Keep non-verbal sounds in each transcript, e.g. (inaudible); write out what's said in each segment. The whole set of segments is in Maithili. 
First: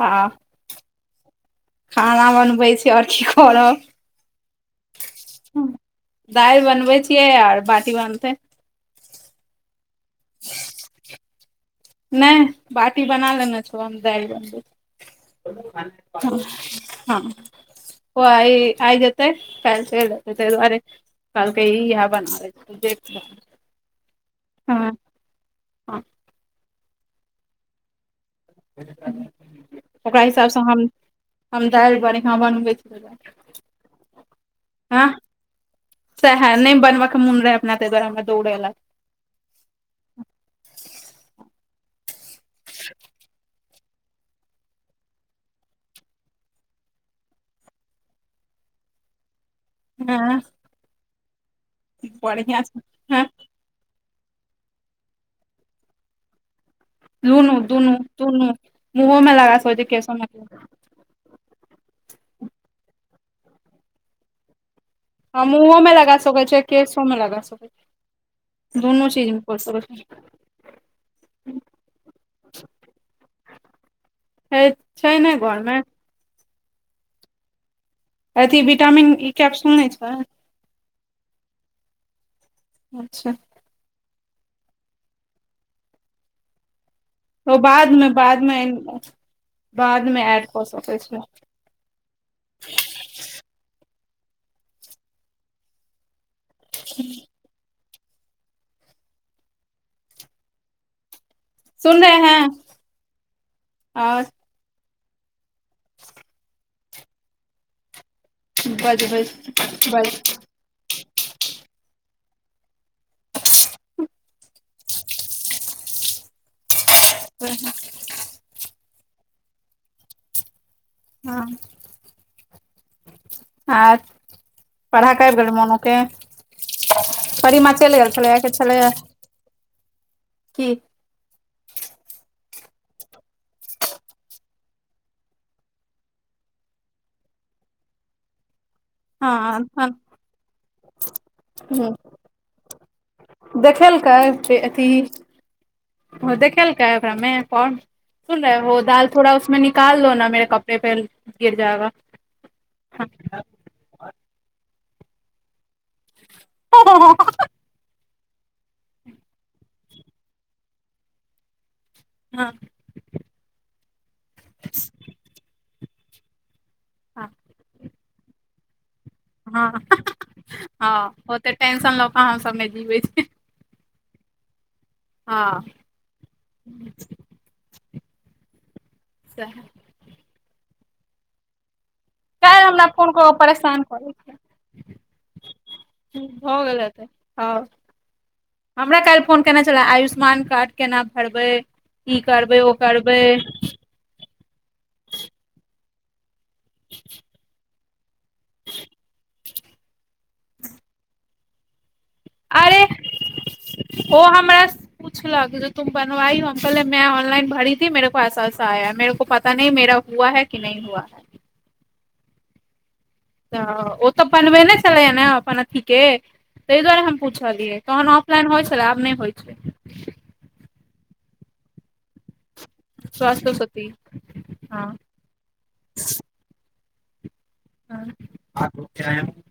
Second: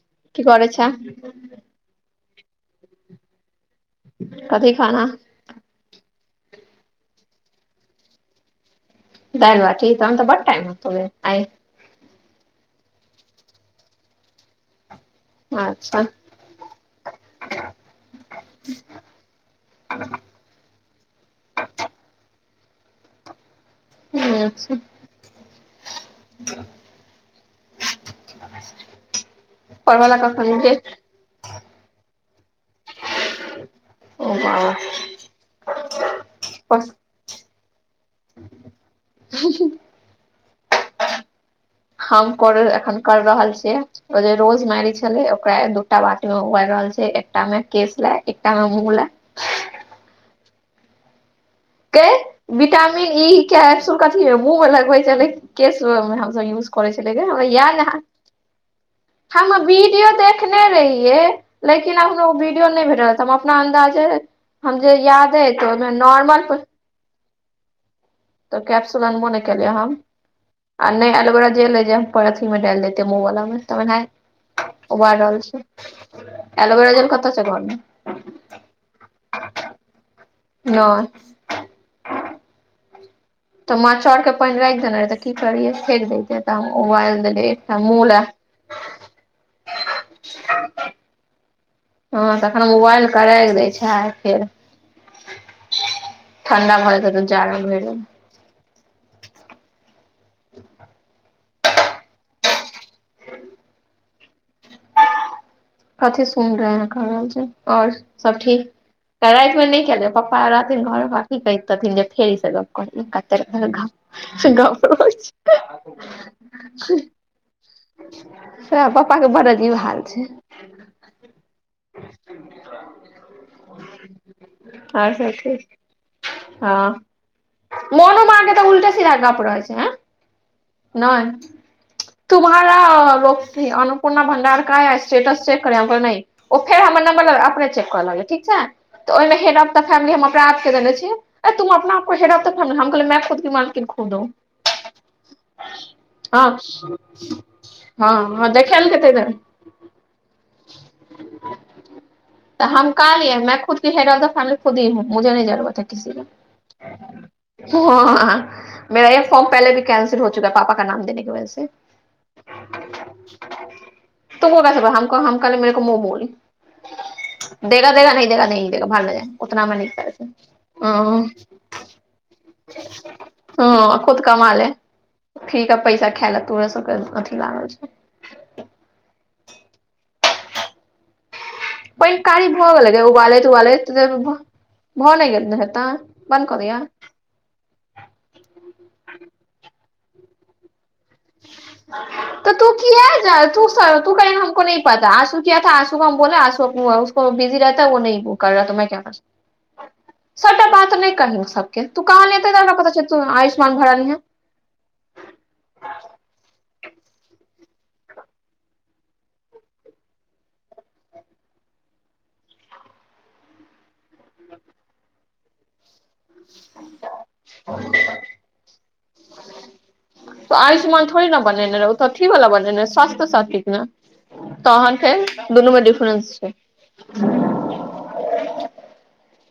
आ की करैय छें? खाना बनबैय छी और की करब। कथी खाना? हँ दैल बनबैय छियै आर बाटी बनतैय। दाइल बाटि तखन तऽ बड टाइम लगाते गै आय। नै बाटी बना लेने छौ हम दैल बनबैय। अच्छा हँ, हँ। ओ आइ -आइ जते काइल चैल चैल एतैय दुआरे। कलके ईह बना लैय छी तैय दुआरे। ठीक छैय। हँ पढले ओकरा कखन हिसाबसँ जे हम हम दाइल बढियां बनबैत हेबै। ओ सएहे नै बस बनबै के मोन रहैय अपना तैय दुआरे हमरा दौड़ेलक। हुँ -हुँ। हम करे एखन कैर रहल छियै। ओ जे रोज मारी छले ओकरा दूटा बाटीमे उबैल रहल छियै एकटा में केश लए एकटा मे मुँह लए। हँ। गै बढ़िआँ छै विटामिन हँ ई के कैपसूल कथि मे मुँह मे लगबेै छेल्लै की केश मे हमसब यूज? करैय छेल्लै गे हमरा दुनू याद दुनू रहैय दुनू मुँहोमे हम लगा सकै छी विडियो केशो मे देखने रही? यै लेकिन हमरा ओ वीडियो नै भेटल हम अपना अन्दाजे। हम जे याद अछि ओहिमे तऽ नॉर्मल। केसो मे लगा सकैय छी। तऽ कैप्सुल अनबो नै केलिए हम। आ नै एलोवेरा जेल अइ जे हम अथीमे डैल देतेैयै मुँहवाला मे तऽ छै ओनाही। छै उबैल ने रहल घर मे छैय एलोवेरा जेल कतऽ। (unintelligible) अथी विटामिन ई कैप्सुल नै छै। नै अच्छा तऽ माँ चाउर के पैन रैख देने रहै तऽ की करिये फेेक देैतियै तऽ हम उबैल देलिैए। ओ बादमे -बादमे बादमे एड कऽ सकैय छीयेै। हँ तखन उबाइलके रैख दैय छैय फेर- ठण्डा भऽ जेतै तऽ जारमे भैर देबै। सुन रहे हैं। और कथी सुइन रहल कैर रहल छैय और? सब ठीक, बजबै कालि राति नै केलियो बज पप्पा रहथिन घर में। की कहैतथिन जे, फेर इ सब गप्प करऽ लागल कते काले सब गप्प - गप्पो होइ छै। सैह पप्पा के बड़ अजीब हाल छैन। हं हट। पढ़ाके आबि गेलहु मोनुके। ह मोनु माँ कि के तऽ छलैए उल्टे सीधा गप रहैय छैय ह। की। नै। तुम्हारा और अनुपूर्णा भण्डार का स्टेटस चेेक करे हम कहलिए नही। ओ फेर हमर नम्बर लऽ कऽ अपने चेक करऽ लगलै ठीक छै। तऽ ओहिमे हेड ऑफ द हँ फैमली हम अपना आप के देने छियै, ए तुम अपना आप को हेडऑफ द फैमिली हम कहलियै मैं खुद की मालकिन खुद हूँ देखेलकै अथी हँ देखेलकै ओकरामे फॉर्म। हाँ सुन हाँ रहै हो, देखेल के थे इधर दालथोड़ा उसमें निकाल लो न मेेरे कपड़े पे गिर जाएगा। तऽ हम हँ कहलियै मैं खुद हेड ऑफ द फैमिली खुदी हूँ, मुझे नहि जरुरत है किसी के। ह (inaudible) ह मेरा एक फॉर्म पहिले भी कैंसिल हो चुका है, पापा का नाम देने के वजह से। हँ। तूम को कैसे प हम कहलियै मेरे को मुँह बोल देगा - देगा नहि देगा नहि देगा भार में जाए। हँ उतनामे न कर छै हँ ओते टेंशन लऽ कऽ हम सबमे जीबै छी ह। ह खुद कमा ले हँ फ्री का पैसा खाय ले तोरे सबके अथी लागल छो। सैहै। पाइन कारी काल्हि भऽ हमरा गेलैे गै फोन कऽ कऽ उबालैत- परेशान उबालैत। करै छै भऽ नहि गेल हेतै बन्द कऽ दियै। ह हमरा काइल फोन केने छलै, आयुष्मान कार्ड केना भरबै। ई तऽ करबै तू ओ किया करबै जा तू स कहियैन हमको नही पता आशु किया था आशु को हम बोले आशु उको बिजी र (inaudible) तऽ वो नहि कर रहा त मैं क्या कर सकती हूं। सबटा बात नहि कही सब तू कहलही एते देर में कतऽ छै तू आयुष्मान भरलहीन है। आमरस। पूछलक जो तुम बनवाइ हो, हम करियै मैं ऑनलाइन भरी थी मेरे को ऐसाऐसा आया मेरेको पता नही मेरा हुआ है कि नहि हुआ है। तऽ ओ तऽ बनबे नहि छलैय ने अपन अथी। के ताहि दुआरे हम पूछलियै, तहन ऑफलाइन होइ छलै, आब नहि होइ छै। त आयुष्मान थोड़ी ने बनेने रहो उ तऽ अथी वाला बनेने स्वास्थ्य साटीक ने, हँ तहन फेर। दुनू में डिफरेंस छै। आ क (inaudible)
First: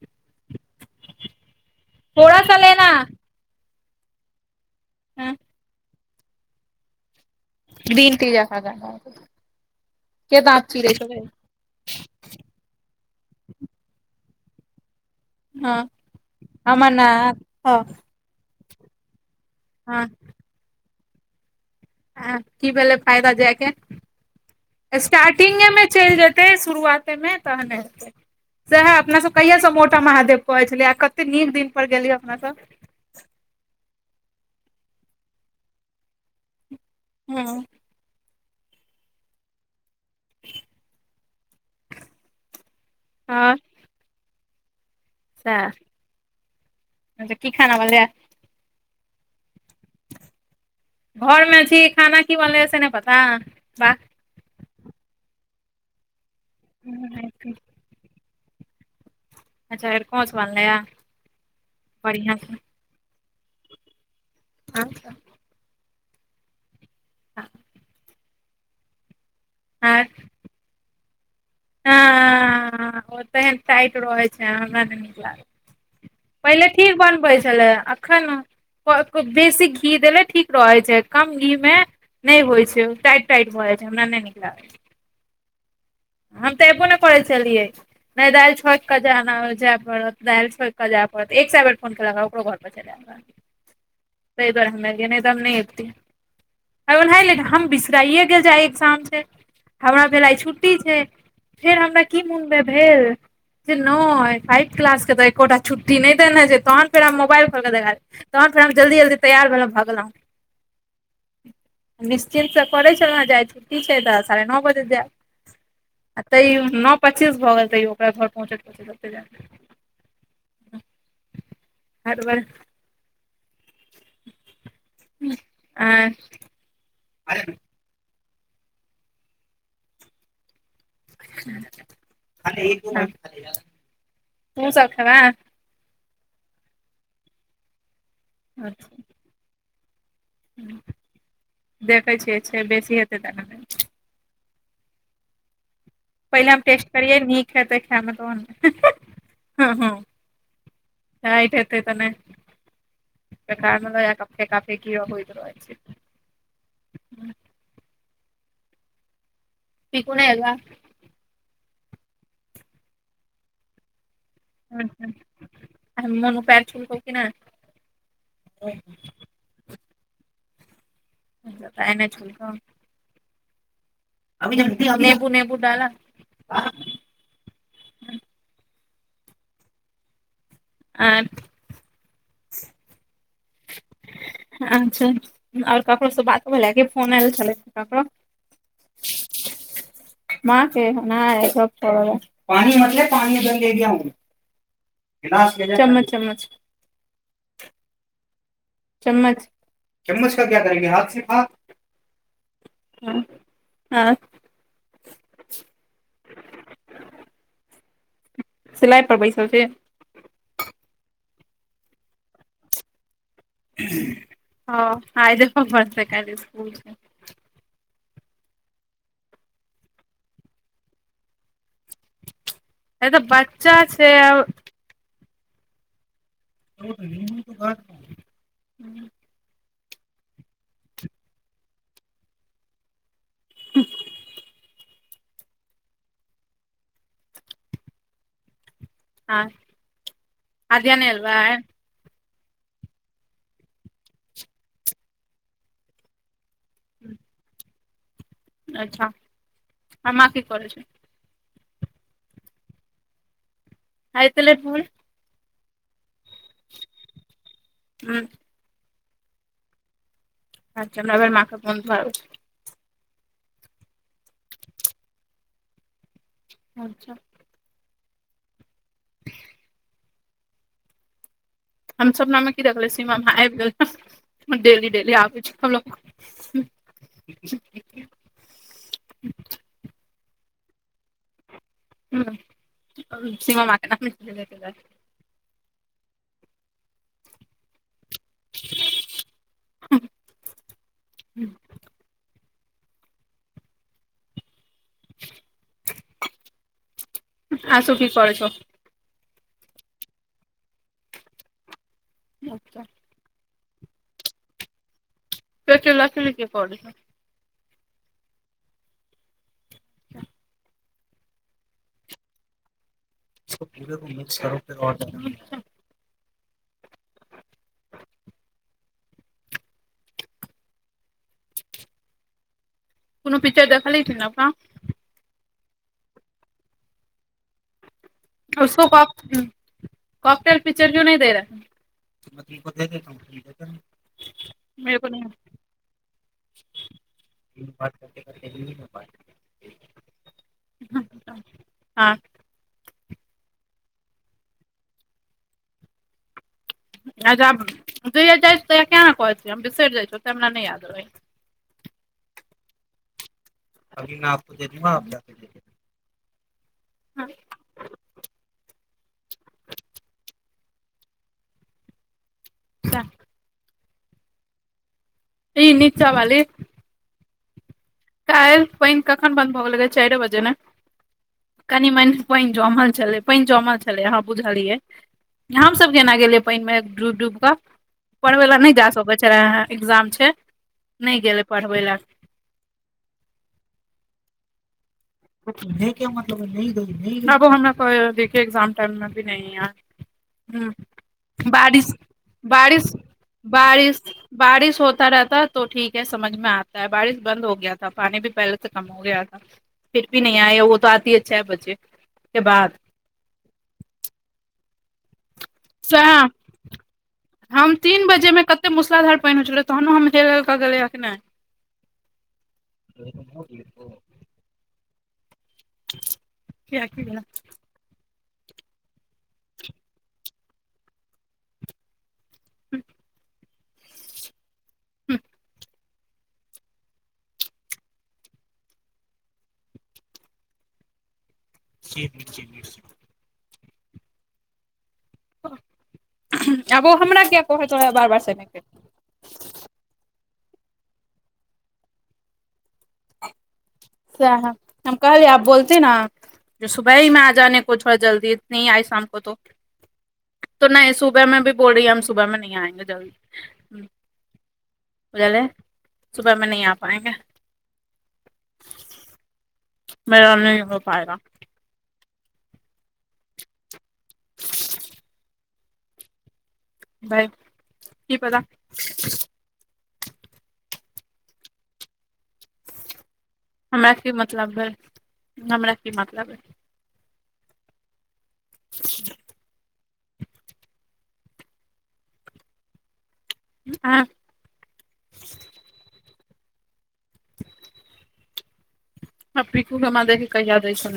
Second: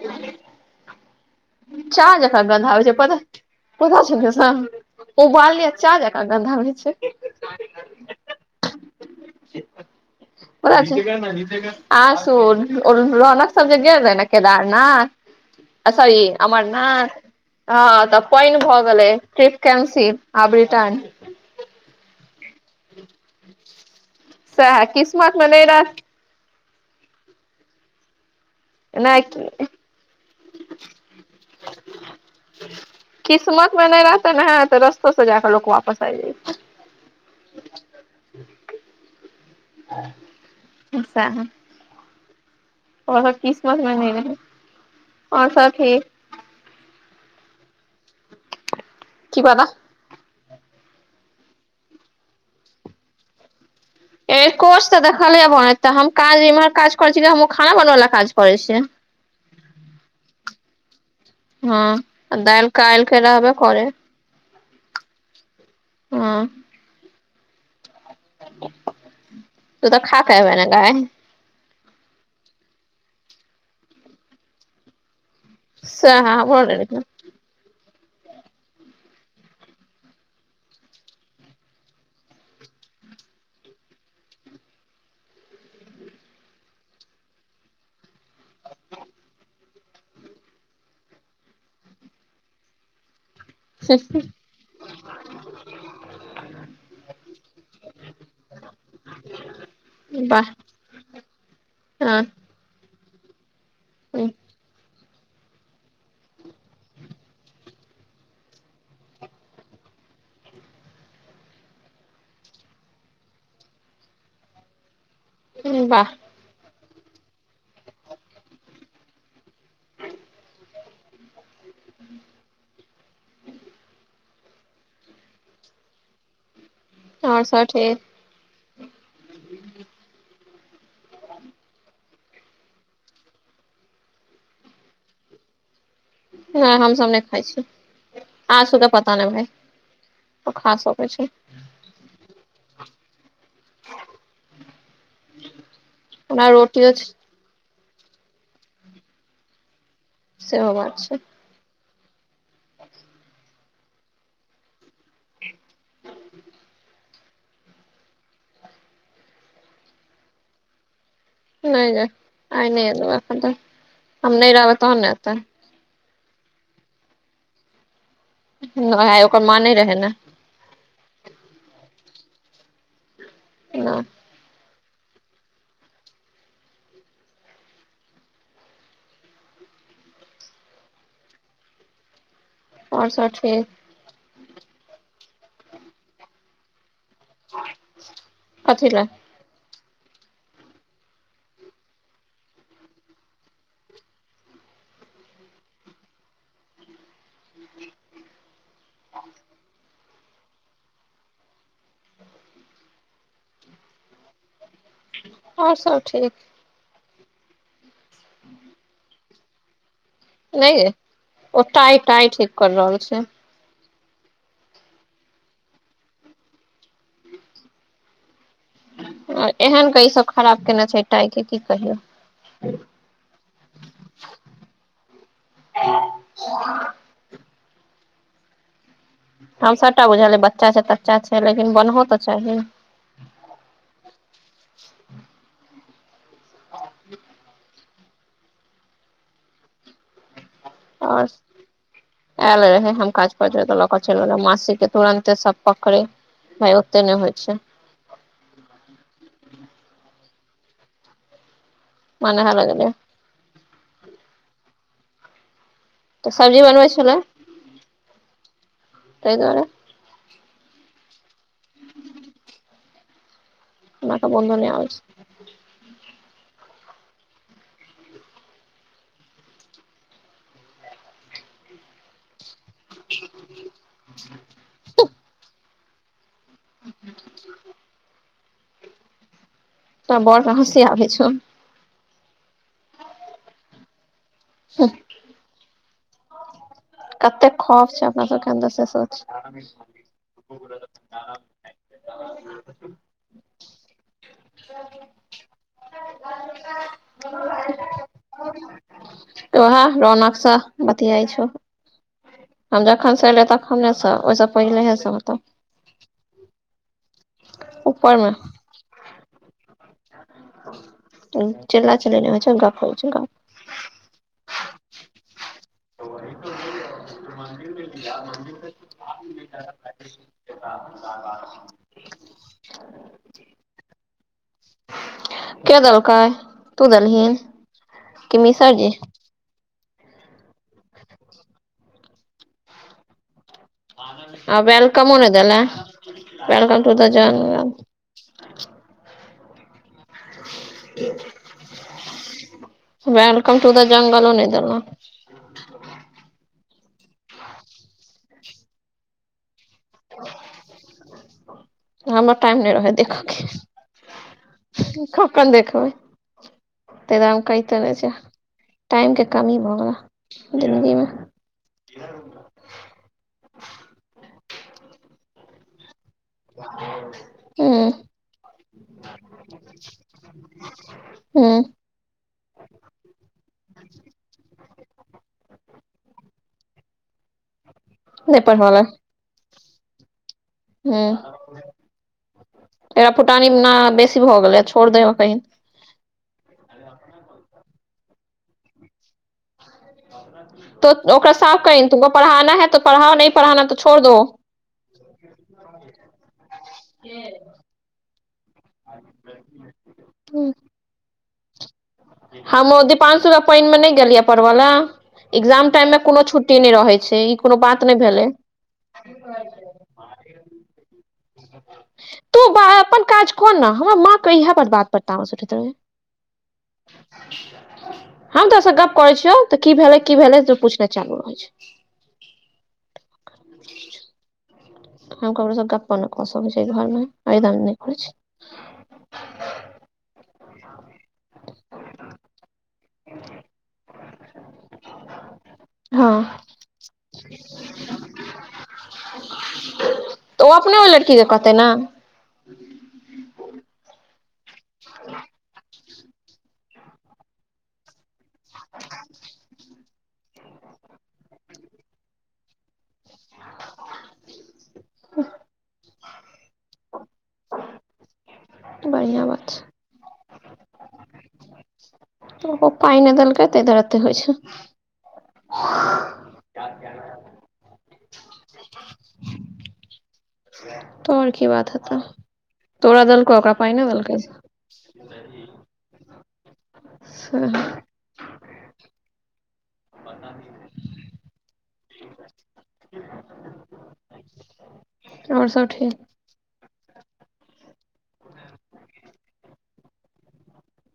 चाह जेका गन्ध आबै छै पता पता छो निशा हँ उबाललियै चाह जका गंधा आबै छै। ग्रीन टी जेका गंध आबै छै, के दांत चिरै छौ गै। निचे कर। आशु और रौनक सब जे गेल रहै ने केदारनाथ। हँ आ सॉरी अमरनाथ हँ तऽ पैन भ गेलय, ट्रिप हँ कैंसिल, आब रिटर्न। आ की भेलै फायदा जायके, सएह किस्मत नहि स्टार्टिंगे रह मे चलि जेय तै शुरुआतेमे तहने हेतै। सैह नहि अपनासब कहियासँ मोटा महादेव कहै छलियै, आ कते नीक दिनपर गेलियै अपनासब। किस्मत मे नहि रहतै ने तऽ, रस्तो से जाकऽ लोक वापस आबि जाइ छै। हँ। अस्छा ओकर किस्मत में ने रहय। सैह की खाना बनलैया। की पता घर मे छी, खाना की बनलैया से नहि पता वाह। एरकोंच त देखलियै बनैत, तऽ हम काज इम्हर काज करै छी, कि हम ओ खाना बनबय बला काज करै छि। अच्छा अरिंकोच बनलैया। हँ आ दाइल काइल के रहबे करै। अच्छा। हँऽ आह तू तं खाक एबै न गय। हंऽ ओ तेहन टाइट रहै छै, हमरा नै निक लागे। सएह हमरो पहिले ठीक बनबै छलै एखन (unintelligible) बेसी घी देले ठीक रहै छै, कम घी मे नै होइ छै, ओ टाइट टाइट भ जाइ छै, हमरा नै निक लागेये। हम त ऐबो ने करै छलिय। नहि दालि छोइक क जे पड़त, दालि छोइक जे पड़त, एक से बेर फोन केेलक, ओकरो घर पर छय। (inaudible) तहि दुआरे हम ऐलये, नय त हम नय ऐबतिय। है ओनाहिले हम बिसराये गेल जे आइ ऐगजाम छै, हमरा भेल आइ वाह छुट छय, फेर हमरा की हँ मन मे भेल, जे नय फाइब क्लास के तऽ एकोटा छुट्टी नहि देने छै, तहन फेर हम मोबाइल खोलक देखल, तहन फेर हम जल्दी जल्दी तैयार भेलहुं भग लहुँ। (inaudible) निश्चितस परय छलहुँ जे आइ छुट्टी छै, त साढ़े न बजे जेब। हुं बाह तयो न पचीस भ गेल तयो ओकरा घर पहुँचत - पहुँचैत जे में हर बर (inaudible) आंय और सब ठीक तहु सब खेबे। नय हमसब नै खाइ छी, आशु के पता नै भाय। ओ खा सकै छै देखै छियै छै, बेसी हेतै त द दे। (inaudible) पहिले हम टेस्ट करियै, निक हेतै खे मे तहन ने। सेहो बात छै। टाइट हेतै त नै, बेकार में ल जाक फेका -फेकी होइत रहै छै। चिकू नै एले। नै नै आय नै एलौ एखन तक हम नै रहबै तहन ने एतै। आइहन मोनू पैर छुलकउ कि नै? नै ओकर मां नै रहै नेै। तऽ पैर नै छुलकौउ। नैै अभ्युद्यु निबू नेबू डाला? आँय और सब ठीक। अच्छा और ककरो से बात भेल ए की फोन एल छलै ककरो? कथी लए माँ के नाइ सब पानी भर ले पानी इधर ले केया हूँ। गिलास केकरा कहैछै चम्मच -चम्मच। ह ह (inaudible) चम्मच चम्मच का किया करेगी हाथ से खाउ। हँ सब ठीक। सिलाइ पर बैसल छी? नै ए ओतऽ आइ टाइ ठीक कर रहल छी। हँ आइ देखअ (unintelligible) काइल स्कूल छै। अ एहन के इसब खराब केने छै टाइके की कहियौ। है तऽ बच्चा छै और- ह (inaudible) (unintelligible) हम सबटा बुझलए बच्चा छैय तच्चा छैय लेकिन बनहो तऽ चाही। हू- आँ अध्या नेै लेवे? एल रहै हम काज पर तऽ लऽ के चैल गेलै मासी के तूुरानते सब पकरेै। नै ओते नेै होइ छैय। अच्छा अम्मा की करेै छैय? माँ नहाले गेलेै। आइ एते लेट भुल। तऽ सब्जी बनबै छेलै हूँ तैय दुआरे। अच्छा नेहा माँ के फोन कर। हमरा तऽ मोनो नै आबेै छैय। अच्छा हम सपना मे की देखलेियै सीमा माय आब गेल डेली डेली आबेै छैय हमरा पास। तोहर बड़ के हँसी आबै छौ। हँ सीमा माँ के (unintelligible) कतेक खौफ छैय अपना सबके अन्दर से सोच। हुँ। (unintelligible) आसुु कि करे छौ? उहे रौनक सऽ बतआइ छौ अच्छा हम। तखनसँ एलै तखनेसँ ओहिसँ पहिलहेसँ होतौ। एते चीला चीली के करे छैय। ऊपरमे चील्ला चील्ली नहि होइ छैय गप्प होय छैय गप्प। (inaudible) (inaudible) मन्दिर (unintelligible) (inaudible) कुनु पिक्चर देखली कि नबका। के दलकै तू देलही। उसको काॅ हुँ कते पिक्चर क्यों नहि दे रहा। आ मेरे को वेलकमो नहीं नहि देले वेलकम टु द जं बात करते करते (unintelligible) वेलकम टू द जंगलो नहि देलो अच्छा ज जाइ त कना कहै छ हम बिसरि जाइ छ तरा नहि याद रहै। हमर टाइम नहि रहै देखऽ के कखन देखबै। (unintelligible) टाइम के कमी भऽ गेल जन्दगी मे (inaudible) ई नीचा वाली। हूँ। काइल पानि कखन बन्द भऽ गेलै चारि बजे ने हूँ कनि मनि। पानि जमल छलै पानि जमल छलै हाँ बुझलियै। हमसभ केना गेलियै पानि मे डूबि डूब कऽ। पढै बला नहि जा सके हे एग्जाम छैय। हूँ एकरा फुटानी न बेसी भऽ गेलै छोड़ दही ओतही। नय के मतलब नय दही अबो हमरा कहेया तो ओकरा साफ कहीं तुमको पढ़ाना है तो पढ़ाओ नहीं पढ़ाना तो छोड़ दो (unintelligible) (unintelligible) (unintelligible) (unintelligible) हम बाद ओ दीपांसु के पानि मे नहि गेलियै पढ़ब लए एग्जाम टाइम में कोनो सह छुट्टी नहि रहे छैय ई कोनो बात नहि भेले। इते मुसलाधर पानि होइत छलै तहनो हम हेल हेल कऽ गेलियै या की नहि। तू अपन काज क न हमर माँ के इह पर बात पर तामस उठैत रहै या। किया की भेलै (unintelligible) हम तोरा से गप। करै छियौ तऽ की भेलै की भेलै पूछनाय चालू रहै छैय। हूँ। हम ककरो से गप्पो नै कऽ सकैत छी अय घर मे अहि दुआरे नै करै छी। (inaudible) हँ (unintelligible) आब ओ हमरा किया कहैत रहैया बार बार से नहि कहि। (unintelligible) तऽ ओ अपने ओय लड़की के कहते नहि। सेहए (unintelligible) (unintelligible) तो नै सुबहमे भी बोल रही है हम सुबहमे नही आएंगे जल्दी। हूं बुझलि सुबहमे नही आ पायेंगे। बढ़िया बात छै। मेरा नहि हो पायेगा। ओकरो पाइ नै देलके तै दुआरे अते होइ छै। भै की पता। तऽ और की बात हेतै, तोरा देलको ओकरा पाइ हमरा नहि की देलकै मतलब हय, हमरा की मतलब हय। हां-हां। बता भी नै। आँ त और सब ठीक? आब पिकु के माँ देखी कहिया दै छौ नै।